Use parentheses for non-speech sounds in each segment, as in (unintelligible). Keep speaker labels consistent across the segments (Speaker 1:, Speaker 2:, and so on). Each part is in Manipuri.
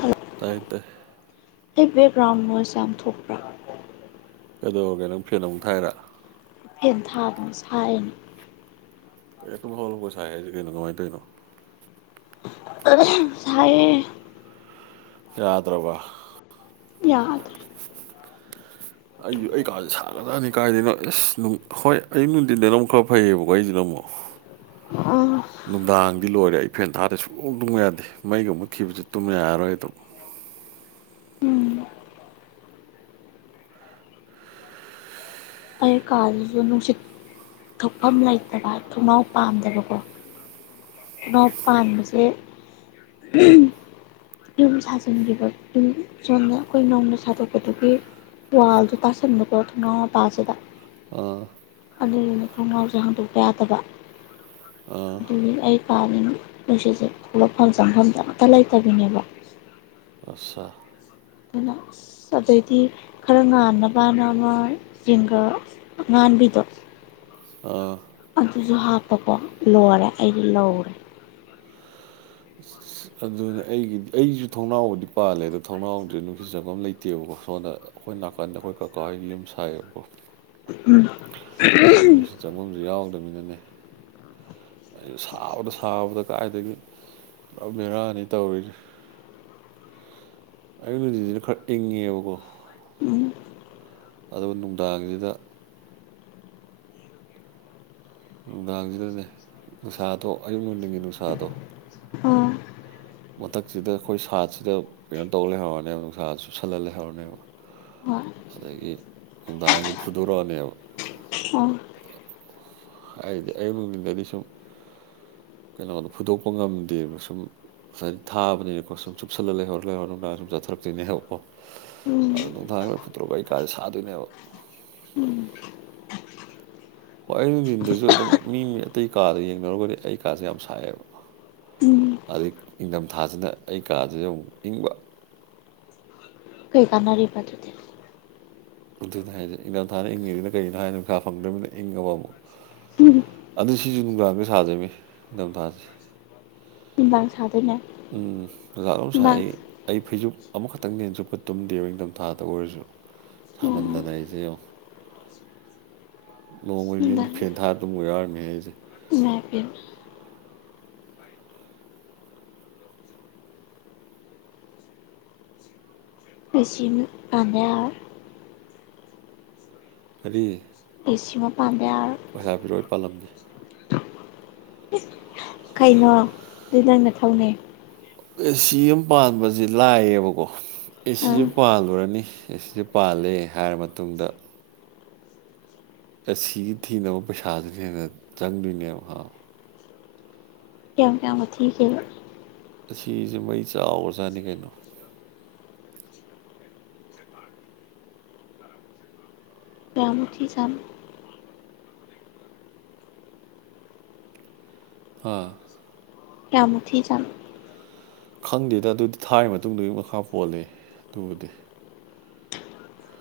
Speaker 1: ꯍꯜꯂꯣ
Speaker 2: ꯇꯥꯏ ꯇꯥꯏ
Speaker 1: ꯑꯩ ꯕꯦꯛꯒ꯭ꯔꯥꯎꯟ ꯅꯣꯏꯁ ꯌꯥꯝ ꯊꯣꯛꯄ꯭ꯔꯥ
Speaker 2: ꯑꯗꯨ ꯀꯩꯅꯣ ꯐꯦꯟ ꯑꯃꯨꯛ ꯊꯥꯢꯔꯥ
Speaker 1: ꯐꯦꯟ ꯊꯥꯕꯅꯦ ꯁꯥꯏꯌꯦꯅ
Speaker 2: ꯀꯩꯅꯣ ꯇꯨꯝ ꯍꯧꯒꯠꯂꯛꯄꯒ ꯁꯥꯏ ꯍꯥꯢꯁꯦ ꯀꯩꯅꯣ ꯀꯃꯥꯢ ꯇꯧꯢꯅꯣ
Speaker 1: (unintelligible) ꯁꯥꯢꯌꯦ
Speaker 2: ꯌꯥꯗ꯭ꯔꯥꯕ
Speaker 1: ꯌꯥꯗ꯭ꯔꯦ
Speaker 2: ꯑꯩꯖꯨ ꯑꯩ ꯀꯥꯖꯦ ꯁꯥꯒ꯭ꯔꯥꯖꯥꯅꯤ ꯀꯥꯏꯗꯩꯅꯣ ꯑꯦꯁ ꯍꯣꯏ ꯑꯌꯨꯛ ꯅꯨꯡꯊꯤꯟꯗꯅ ꯑꯃꯨꯛ ꯈꯔ ꯐꯩꯌꯦꯕꯀꯣ ꯑꯩꯖꯤꯅ ꯑꯃꯨꯛ (inaudible)
Speaker 1: ꯑ
Speaker 2: ꯅꯨꯡꯗꯥꯡꯗꯤ ꯂꯣꯏꯔꯦ ꯑꯩ ꯐꯦꯟ ꯊꯥꯗꯦ ꯁꯨꯡꯛ ꯇꯨꯝꯕ ꯌꯥꯗꯦ ꯃꯩꯒ ꯃꯨꯠ ꯈꯤꯕꯁꯦ ꯇꯨꯝꯕ ꯌꯥꯔꯔꯣꯏ ꯑꯗꯨꯝ
Speaker 1: ꯎꯝ ꯑꯩ ꯀꯥꯖꯤꯖꯨ ꯅꯨꯡꯁꯤꯠ ꯊꯣꯛꯐꯝ ꯂꯩꯇꯕ ꯊꯣꯡꯅꯥꯎ ꯄꯥꯝꯗꯕꯀꯣ ꯅꯥꯎ ꯄꯥꯟꯕꯁꯦ (unintelligible) ꯌꯨꯝ ꯁꯥꯖꯤꯟꯈꯤꯕ ꯌꯨꯝ ꯁꯣꯝꯗ ꯑꯩꯈꯣꯏ ꯅꯧꯅ ꯁꯥꯗꯣꯛꯄꯗꯨꯒꯤ ꯋꯥꯜꯗꯣ ꯇꯥꯁꯟꯕꯀꯣ ꯊꯣꯡꯅꯥꯎꯄꯥꯁꯤꯗ
Speaker 2: ꯑꯥ
Speaker 1: ꯑꯗꯨꯢꯗꯨꯅ ꯊꯣꯡꯅꯥꯎꯁꯦ ꯍꯥꯡꯗꯣꯛꯄ ꯌꯥꯗꯕ
Speaker 2: ꯑꯥ
Speaker 1: ꯑꯗꯨꯒꯤ ꯑꯩ ꯀꯥꯜꯂꯤ ꯅꯨꯡꯁꯤꯠꯁꯦ ꯊꯣꯛꯂꯛꯐꯝ ꯆꯪꯐꯝꯗ ꯑꯝꯇ ꯂꯩꯇꯕꯤꯅꯦꯕ
Speaker 2: ꯑꯁꯥ
Speaker 1: ꯑꯗꯨꯅ ꯑꯁ ꯑꯗꯩꯗꯤ ꯈꯔ ꯉꯥꯟꯅꯕꯅ ꯑꯃ ꯖꯤꯡꯒ ꯑꯉꯥꯟꯕꯤꯗꯣ
Speaker 2: ꯑꯥ
Speaker 1: ꯑꯗꯨꯖꯨ ꯍꯥꯞꯄꯀꯣ ꯂꯣꯔꯦ ꯑꯩꯗꯤ ꯂꯧꯔꯦ
Speaker 2: ꯑꯁ ꯑꯗꯨꯅ ꯑꯩꯒꯤꯗꯤ ꯑꯩꯖꯨ ꯊꯣꯡ ꯊꯣꯡꯅꯥꯎꯕꯨꯗꯤ ꯄꯥꯜꯂꯦ ꯑꯗꯣ ꯊꯅꯥꯎꯗꯤ ꯅꯨꯡꯁꯤꯠ ꯆꯚꯝ ꯂꯩꯇꯦꯕꯀꯣ ꯁꯣꯟꯗ ꯑꯈꯣꯏ ꯅꯥꯀꯟꯗ ꯑꯈꯣꯏ ꯀꯀꯥ ꯍꯣꯢꯒꯤ ꯌꯨꯝ ꯁꯥꯏꯌꯦꯕꯀꯣ
Speaker 1: ꯎꯝ (unintelligible)
Speaker 2: ꯆꯪꯕꯝꯁꯨ ꯌꯥꯎꯗꯕꯅꯤꯅꯅꯦ ꯑꯩꯁꯨ ꯁꯕꯗ ꯁꯥꯕꯗ ꯀꯥꯏꯗꯒꯤ ꯄꯨ ꯕꯦꯔꯥꯅꯤ ꯇꯧꯔꯤꯖꯤ ꯑꯌꯨꯛ ꯅꯨꯗꯤꯁꯤꯅ ꯈꯔ ꯏꯪꯉꯦꯕꯀꯣ
Speaker 1: ꯎꯝ
Speaker 2: ꯑꯗꯨꯒ ꯅꯨꯡꯗꯥꯡꯁꯤꯗ ꯅꯨꯡꯗꯥꯡꯁꯤꯗꯅꯦ ꯅꯨꯡꯁꯥꯗꯣ ꯑꯌꯨꯛ ꯅꯨꯡꯗꯤꯡꯒꯤ ꯅꯨꯡꯁꯥꯗꯣ
Speaker 1: ꯑꯣ
Speaker 2: ꯃꯊꯛꯁꯤꯗ ꯑꯩꯈꯣꯏ ꯁꯥꯠꯁꯤꯗ ꯀꯩꯅꯣ ꯇꯧ ꯂꯩꯍꯧꯔꯅꯦꯕ ꯅꯨꯡꯁꯥꯁꯤ ꯁꯨ ꯁꯜꯍꯜ ꯂꯩꯍꯧꯔꯅꯦꯕ
Speaker 1: ꯍꯣꯏ
Speaker 2: ꯑꯗꯒꯤ ꯅꯨꯡꯗꯥꯡꯁꯤ ꯐꯨꯗꯣꯔꯛꯑꯅꯦꯕ
Speaker 1: ꯑꯣ
Speaker 2: ꯍꯥꯏꯗꯤ ꯑꯩꯌꯨꯛ ꯅꯨꯡꯗꯤꯟꯗꯗꯤ ꯁꯨꯝ ꯀꯩꯅꯣꯗꯨ ꯐꯨꯗꯣꯛꯄ ꯉꯝꯗꯦꯕ ꯁꯨꯝ ꯉꯁꯥꯏ ꯊꯥꯕꯅꯤꯅꯀꯣ ꯁꯨꯝ ꯆꯨꯞꯜꯂ ꯂꯩꯍꯧꯔ ꯂꯩꯍꯧꯣ ꯅꯨꯡꯗꯥꯡ ꯁꯨꯝ ꯆꯠꯊꯔꯛꯇꯣꯏꯅꯦ ꯍꯥꯏꯕꯀꯣ
Speaker 1: ꯎꯝ
Speaker 2: ꯑ ꯅꯨꯡꯊꯥꯡꯗ ꯐꯨꯠꯗꯣꯔꯒ ꯑꯩ ꯀꯥꯁꯦ ꯁꯥꯗꯣꯏꯅꯦꯕ
Speaker 1: ꯎꯝ
Speaker 2: ꯍꯣꯏ ꯑꯩ ꯅꯨꯡꯊꯤꯟꯗꯁꯨ ꯑꯗꯨꯝ ꯃꯤ ꯑꯇꯩ ꯀꯥꯗ ꯌꯦꯡꯅꯔꯨꯔꯒꯗꯤ ꯑꯩ ꯀꯥꯁꯦ ꯌꯥꯝ ꯁꯥꯏꯑꯦꯕ
Speaker 1: ꯎꯝ
Speaker 2: ꯑꯗꯩ ꯏꯪꯊꯝꯊꯥꯁꯤꯅ ꯑꯩ ꯀꯥꯗꯨꯗ ꯑꯃꯨꯛ ꯏꯪꯕ
Speaker 1: ꯀꯩꯀꯥꯟꯅꯔꯤꯕꯗꯨꯗꯤ
Speaker 2: ꯑꯗꯨꯅ ꯍꯥꯏꯁꯦ ꯏꯪꯊꯝꯊꯥꯅ ꯏꯪꯉꯤꯁꯤꯅ ꯀꯔꯤꯅꯣ ꯍꯥꯏꯅ ꯄꯩꯁꯥ ꯐꯪꯗꯕꯅꯤꯅ ꯏꯪꯉꯕ ꯑꯃꯨꯛ ꯑꯗꯨ ꯁꯤꯁꯨ ꯅꯨꯡꯗꯥꯡꯗ ꯁꯥꯗꯣꯏꯅꯤ ꯅꯤꯡꯊꯝꯊꯥꯁꯦ
Speaker 1: ꯅꯨꯡꯗꯥꯡ ꯁꯥꯗꯣꯏꯅꯦ
Speaker 2: ꯎꯝ ꯑꯣꯖꯥ ꯑꯃ ꯁꯥꯏ
Speaker 1: ꯅꯨꯡꯗꯥꯡ
Speaker 2: ꯑꯩ ꯑꯩ ꯐꯩꯖꯨꯞ ꯑꯃꯈꯛꯇꯪ ꯅꯦꯟ ꯆꯨꯞꯄ ꯇꯨꯝꯗꯦꯕ ꯅꯤꯡꯊꯝꯊꯥꯗ ꯑꯣꯏꯔꯁꯨ
Speaker 1: ꯎꯝ
Speaker 2: ꯁꯃꯟꯗꯅ ꯑꯩꯁꯦ ꯌꯣꯡ ꯅꯣꯡꯃꯗꯤ
Speaker 1: ꯅꯨꯡꯗꯥꯡ
Speaker 2: ꯐꯦꯟ ꯊꯥ ꯇꯨꯝ ꯌꯥꯎꯔꯝꯃꯦ ꯑꯩꯁꯦ
Speaker 1: ꯏꯃꯥꯢꯄꯦꯃ ꯑꯦ ꯁꯤ ꯑꯝ ꯄꯥꯟꯗ ꯌꯥꯔꯔꯣꯢ
Speaker 2: ꯀꯔꯤ
Speaker 1: ꯑꯦꯁꯤ ꯑꯃ ꯄꯥꯝꯗ ꯌꯥꯔꯔ‌ꯣꯏ
Speaker 2: ꯄꯩꯁꯥ ꯄꯤꯔꯛꯑꯣ ꯑꯩ ꯄꯜꯂꯝꯒ‌ꯦ
Speaker 1: ꯀꯩꯅꯣ ꯑꯗꯨ ꯅꯪ ꯅꯊꯧꯅꯩ
Speaker 2: ꯑꯦ ꯁꯤ ꯑꯃ ꯄꯥꯟꯕꯁ‌ꯦ ꯂꯥꯏꯌꯦꯕꯀꯣ ꯑꯦꯁꯤ
Speaker 1: ꯑꯥ
Speaker 2: ꯑꯃ ꯄꯥꯜꯂꯨꯔꯅꯤ ꯑꯦꯁꯤꯁꯦ ꯄꯥꯜꯂꯦ ꯍꯥꯏꯔ ꯃꯇꯨꯡꯗ ꯑꯦ ꯁꯤꯒꯤ ꯊꯤꯅꯕ ꯄꯩꯁꯥꯗꯨꯅ ꯍꯦꯟꯅ ꯆꯪꯗꯣꯏꯅꯦꯕ
Speaker 1: ꯀꯌꯥꯝ ꯀꯌꯥꯝꯒ ꯊꯤꯒꯦꯕ
Speaker 2: ꯑꯁꯤꯁꯦ ꯃꯩ ꯆꯥꯎꯈꯔꯖꯥꯠꯅꯤ ꯀꯩꯅꯣ
Speaker 1: ꯀꯌꯥꯃꯨꯛ ꯊꯤꯖꯥꯠꯅꯣ
Speaker 2: ꯍꯥ
Speaker 1: ꯀꯌꯥꯝꯃꯨꯛ ꯊꯤꯖꯥꯠꯅꯣ
Speaker 2: ꯈꯪꯗꯦꯗ ꯑꯗꯨꯗꯤ ꯊꯥꯔꯤ ꯃꯇꯨꯡꯗꯨꯒꯤ ꯃꯈꯥ ꯄꯣꯜꯂ‌ꯦ ꯑꯗꯨꯕꯨꯗꯤ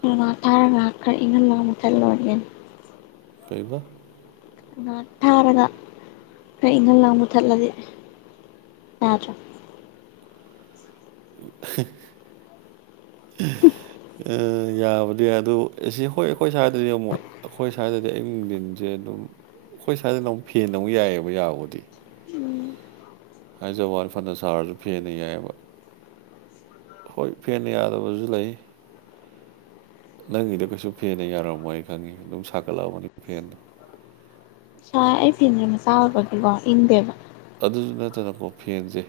Speaker 1: ꯉꯥꯏꯍꯥꯛ ꯊꯥꯔ ꯉꯥꯏꯍꯥꯛ ꯈꯔ ꯏꯪꯍꯟꯂꯒ ꯃꯨꯊꯠꯂ‌ꯣ
Speaker 2: ꯀꯩꯕ
Speaker 1: ꯉꯥꯏꯍꯥꯛ ꯊꯥꯔꯒ ꯈꯔ ꯏꯪꯍꯟꯂꯒ ꯃꯨꯊꯠꯂꯗꯤ ꯌꯥꯗ꯭ꯔꯥ
Speaker 2: (unintelligible)
Speaker 1: (inaudible)
Speaker 2: ꯑꯥ ꯌꯥꯕꯗꯤ ꯌꯥꯏ ꯑꯗꯨ ꯑꯦꯁꯤ ꯍꯣꯏ ꯑꯩꯈꯣꯏ ꯁ꯭ꯋꯥꯏꯗꯗꯤ ꯑꯃꯨꯛ ꯑꯩꯈꯣꯏ ꯁ꯭ꯋꯥꯏꯗꯗꯤ ꯑꯌꯨꯛ ꯅꯨꯡꯊꯤꯟꯁꯦ ꯑꯗꯨꯝ ꯑꯩꯈꯣꯏ ꯁ꯭ꯋꯥꯏꯗꯅ ꯑꯃꯨꯛ ꯐꯦꯟꯅ ꯑꯃꯨꯛ ꯌꯥꯏꯌ‌ꯦꯕ ꯌꯥꯕꯕꯨꯗꯤ
Speaker 1: ꯎꯝ
Speaker 2: ꯍꯥꯏꯖꯕꯩ ꯋꯥꯅꯤ ꯐꯅ ꯁꯥꯔꯁꯨ ꯐꯦꯟꯅ ꯌꯥꯏꯌ‌ꯦꯕ ꯍꯣꯏ ꯐꯦꯟꯅ ꯌꯥꯗꯕꯁꯨ ꯂꯩ ꯅꯪꯒꯤꯗ‌ꯣ ꯀꯩꯁꯨ ꯐꯦꯟꯅ ꯌꯥꯔꯝꯃꯣꯏ ꯑꯩ ꯈꯪꯉꯤ ꯑꯗꯨꯝ ꯁꯥꯒꯠꯂꯝꯒꯅꯤ ꯐꯦꯟ
Speaker 1: ꯁꯥꯏ ꯑꯩ ꯐꯤꯟꯁ‌ꯦ ꯃꯆꯥ ꯑꯣꯏꯕꯒꯤꯀꯣ ꯏꯪꯗꯦꯕ
Speaker 2: ꯑꯗꯨꯁꯨ ꯅꯠꯇꯅꯀꯣ ꯐꯦꯟꯁꯦ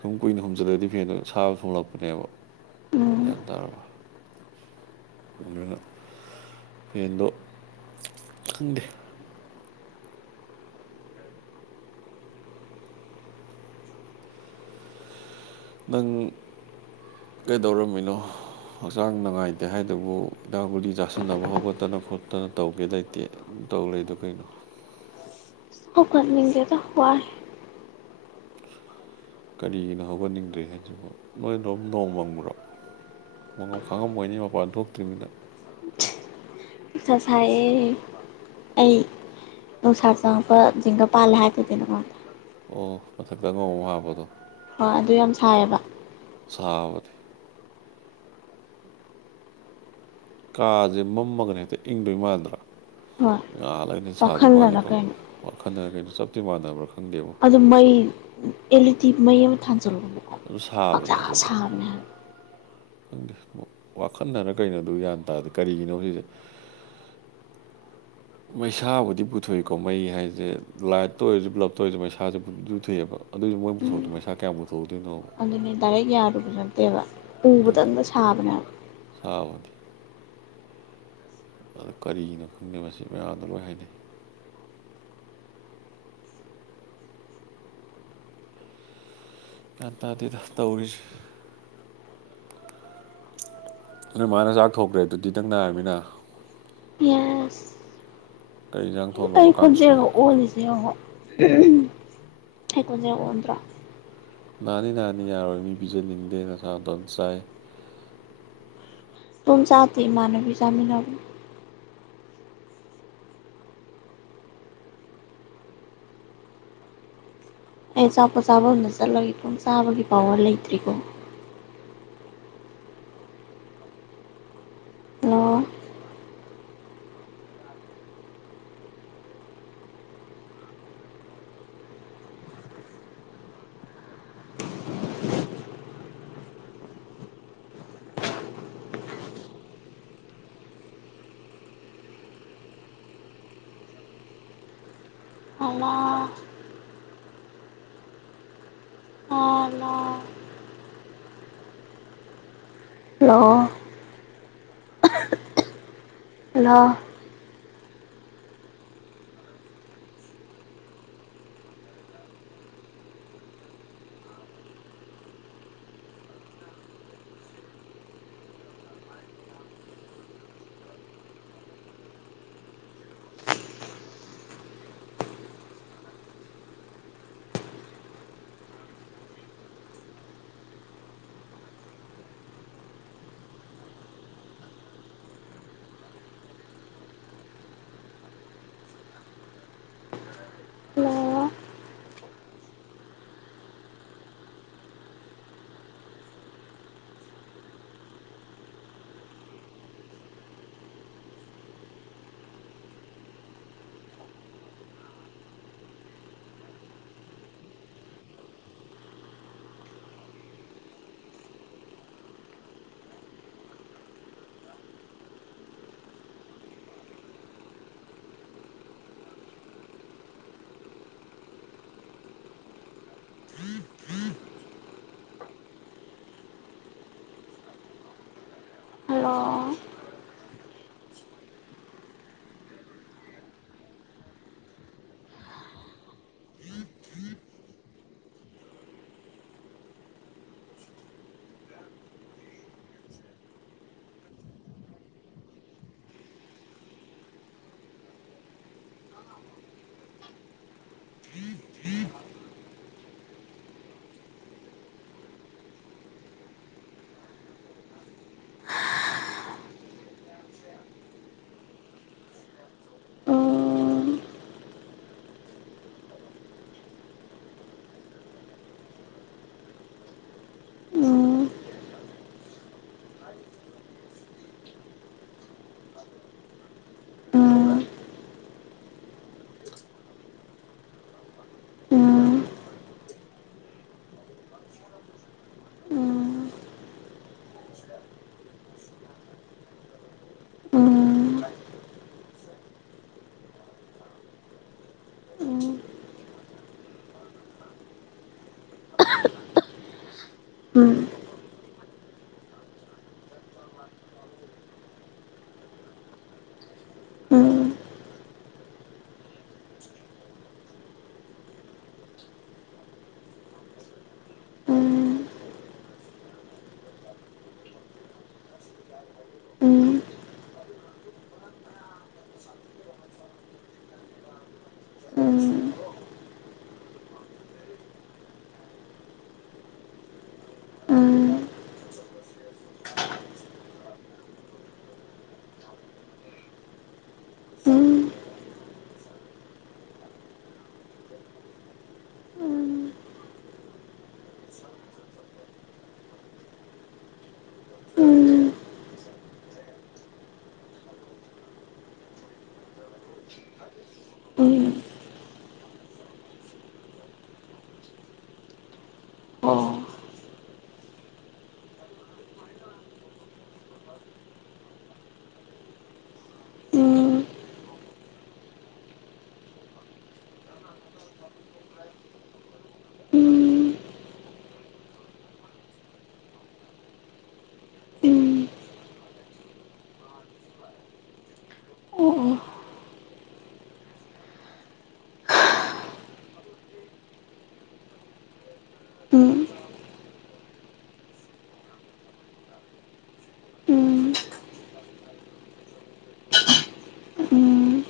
Speaker 2: ꯁꯨꯝ ꯀꯨꯏꯅ ꯍꯨꯝꯖꯤꯜꯂꯗꯤ ꯐꯦꯟꯗꯣ ꯑꯁꯥꯕ ꯊ‌ꯣꯛꯂꯛꯄꯅꯦꯕ
Speaker 1: ꯎꯝ
Speaker 2: ꯒꯌꯥꯟ ꯇꯥꯔꯕ ꯑꯗꯨꯅ ꯐꯦꯟꯗꯣ ꯈꯪꯗꯦ ꯅꯪ ꯀꯩꯗꯧꯔꯝꯃꯤꯅꯣ ꯍꯛꯆꯥꯡ ꯅꯨꯡꯉꯥꯏꯇꯦ ꯍꯥꯏꯗꯨꯕꯨ ꯍꯤꯗꯥꯛ ꯒꯨꯂꯤ ꯆꯥꯁꯤꯟꯅꯕ ꯍꯧꯒꯠꯇꯅ ꯈꯣꯠꯇꯅ ꯇꯧꯒꯦ ꯂꯩꯇꯦ ꯇꯧ ꯂꯩꯗꯣ ꯀꯩꯅꯣ
Speaker 1: ꯍꯧꯒꯠꯅꯤꯡꯗ‌ꯦꯗ ꯋꯥꯏ
Speaker 2: ꯀꯔꯤꯒꯤꯅꯣ ꯍꯧꯒꯠꯅꯤꯡꯗꯦ ꯍꯥꯏꯁꯤꯕꯣ ꯅꯣꯏꯗꯣꯝ ꯅꯣꯡ ꯃꯪꯕ꯭ꯔ‌ꯣ ꯈꯪꯉꯝꯃ‌ꯣꯏꯅ‌ꯦ ꯃꯄꯥꯟ ꯊꯣꯛꯇ꯭ꯔꯤꯅꯤꯅ
Speaker 1: ꯅꯨꯡꯁꯥ ꯁꯥꯏꯌꯦ ꯑꯩ ꯅꯨꯡꯁꯥ ꯆꯪꯉꯛꯄ ꯖꯤꯡꯒ ꯄꯥꯜꯂꯦ ꯍꯥꯏꯗꯨꯗꯤ‌ ꯅ‌ꯪꯉ‌ꯣꯟꯗ
Speaker 2: ꯑꯣ ꯃꯊꯛꯇ ꯑꯉꯧꯕ ꯑꯃ ꯍꯥꯞꯄꯗꯣ
Speaker 1: ꯍꯣꯏ ꯑꯗꯨ ꯌꯥꯝ ꯁꯥꯏꯌꯦꯕ
Speaker 2: ꯁꯥꯕꯅꯤ ꯀꯥꯁꯦ ꯃꯝꯃꯒꯅ ꯍꯦꯛꯇ ꯏꯪꯗꯣꯏ ꯃꯥꯟꯗ꯭ꯔꯥ
Speaker 1: ꯍꯣꯏ
Speaker 2: ꯉꯥꯜꯂꯒꯅ ꯁꯥꯗꯣꯏ
Speaker 1: ꯋꯥꯈꯜꯅꯔ
Speaker 2: ꯃꯥꯜꯂꯤꯀꯣ
Speaker 1: ꯀꯩꯅꯣ
Speaker 2: ꯋꯥꯈꯟꯅꯔ ꯀꯩꯅꯣ ꯆꯞꯇꯤ ꯃꯥꯟꯅꯕ꯭ꯔꯥ ꯈꯪꯗꯦꯕ
Speaker 1: ꯑꯗꯨ ꯃꯩ ꯑꯦꯜ ꯏ ꯗꯤ ꯃꯩ ꯑꯃ ꯊꯥꯟꯖꯜꯂꯨꯕꯀꯣ
Speaker 2: ꯑꯗꯨ
Speaker 1: ꯈꯪꯁꯥ
Speaker 2: ꯁꯥꯕꯅꯦ ꯑꯗꯨꯁꯨ
Speaker 1: ꯁꯥꯕꯅꯦ ꯍꯥꯏꯕ
Speaker 2: ꯈꯪꯗꯦ ꯋꯥꯈꯜꯅꯔ ꯀꯩꯅꯣ ꯑꯗꯨ ꯒꯌꯥꯟ ꯇꯥꯗ‌ꯦ ꯀꯔꯤꯒꯤꯅꯣ ꯁꯤꯁꯦ ꯃꯩꯁꯥꯕꯨꯗꯤ ꯄꯨꯊꯣꯛꯏꯀꯣ ꯃꯩ ꯍꯥꯏꯁꯦ ꯂꯥꯏꯠꯇ ꯑꯣꯏꯔꯁꯨ ꯕ꯭ꯂꯞꯇ ꯑꯣꯏꯔꯁꯨ ꯃꯩꯁꯥꯁꯦ ꯄꯨꯗꯤ ꯄꯨꯊꯣꯛꯑꯦꯕ ꯑꯗꯨꯏꯁꯨ ꯃꯣꯏ
Speaker 1: ꯎꯝ
Speaker 2: ꯄꯨꯊꯣꯛꯇꯅ ꯃꯩꯁꯥ ꯀꯌꯥꯝ ꯄꯨꯊꯣꯛꯊ‌ꯣꯏꯅꯣꯕ
Speaker 1: ꯑꯗꯨꯅꯦ ꯗꯥꯏꯔꯦꯛ ꯌꯥꯔꯨꯕ ꯅꯠꯇꯦꯕ ꯎꯕ
Speaker 2: ꯑꯗꯨꯅꯦ
Speaker 1: ꯇꯪꯗ ꯁꯥꯕꯅꯦꯕ
Speaker 2: ꯁꯥꯕꯅꯤ ꯑꯗꯨ ꯀꯔꯤꯒꯤꯅꯣ ꯈꯪꯗꯦ ꯃꯁꯤ ꯃꯌꯥꯝꯅ ꯂꯣꯏ ꯍꯥꯏꯅꯩ ꯒ꯭ꯌꯥꯟ ꯇꯥꯗꯦꯗ ꯇꯧꯔꯤꯁꯦ ꯅ‌ꯣꯏ ꯃꯥꯅ ꯆꯥꯛ ꯊꯣꯛꯈ꯭ꯔꯦ ꯑꯗꯨꯗꯤ ꯅꯪ ꯅꯥꯔꯕꯅꯤꯅ
Speaker 1: (unintelligible)
Speaker 2: ꯀꯔꯤ ꯌꯦꯟꯖꯥꯡ
Speaker 1: ꯑꯩ ꯈꯣꯟꯖꯦꯜꯒ ꯑꯣꯜꯂꯤꯁꯦ ꯌꯦꯡꯉꯣ (unintelligible) ꯑꯩ ꯈꯣꯟꯖꯦꯜ ꯑꯣꯟꯗ꯭ꯔꯣ
Speaker 2: ꯅꯥꯅꯤ ꯅꯥꯅꯤ ꯌꯥꯔꯣꯏ ꯃꯤ ꯄꯤꯖꯅꯤꯡꯗꯦ ꯅꯁꯥ ꯇꯣꯝ ꯆꯥꯏ
Speaker 1: ꯏꯇꯣꯟ ꯆꯥꯗꯦ ꯏꯃꯥꯟꯅꯕꯤ ꯆꯥꯃꯤꯅꯕꯅꯤ ꯑꯩ ꯑꯆꯥꯥꯄꯣꯠ ꯆꯥꯕꯝ ꯆꯠꯂꯒ ꯏꯇꯣꯝ ꯆꯥꯕꯒꯤ ꯄꯋꯥꯔ ꯂꯩꯇ꯭ꯔꯤꯀꯣ hello (unintelligible) (unintelligible) hello (unintelligible) hello hello hello (unintelligible) (unintelligible) ꯎꯝ ꯎꯝ ꯎꯝ ꯎꯝ ꯎꯝ ꯎꯝ ꯎꯝ ꯎꯝ ꯎꯝ ꯎꯝ ꯑꯝ ꯎꯝ ꯎꯝ (unintelligible) ꯎꯝ ꯑꯣ ꯎꯝ ꯎꯝ ꯎꯝ ꯑꯣ ꯑꯣ ꯎꯝ ꯎꯝ ꯎꯝ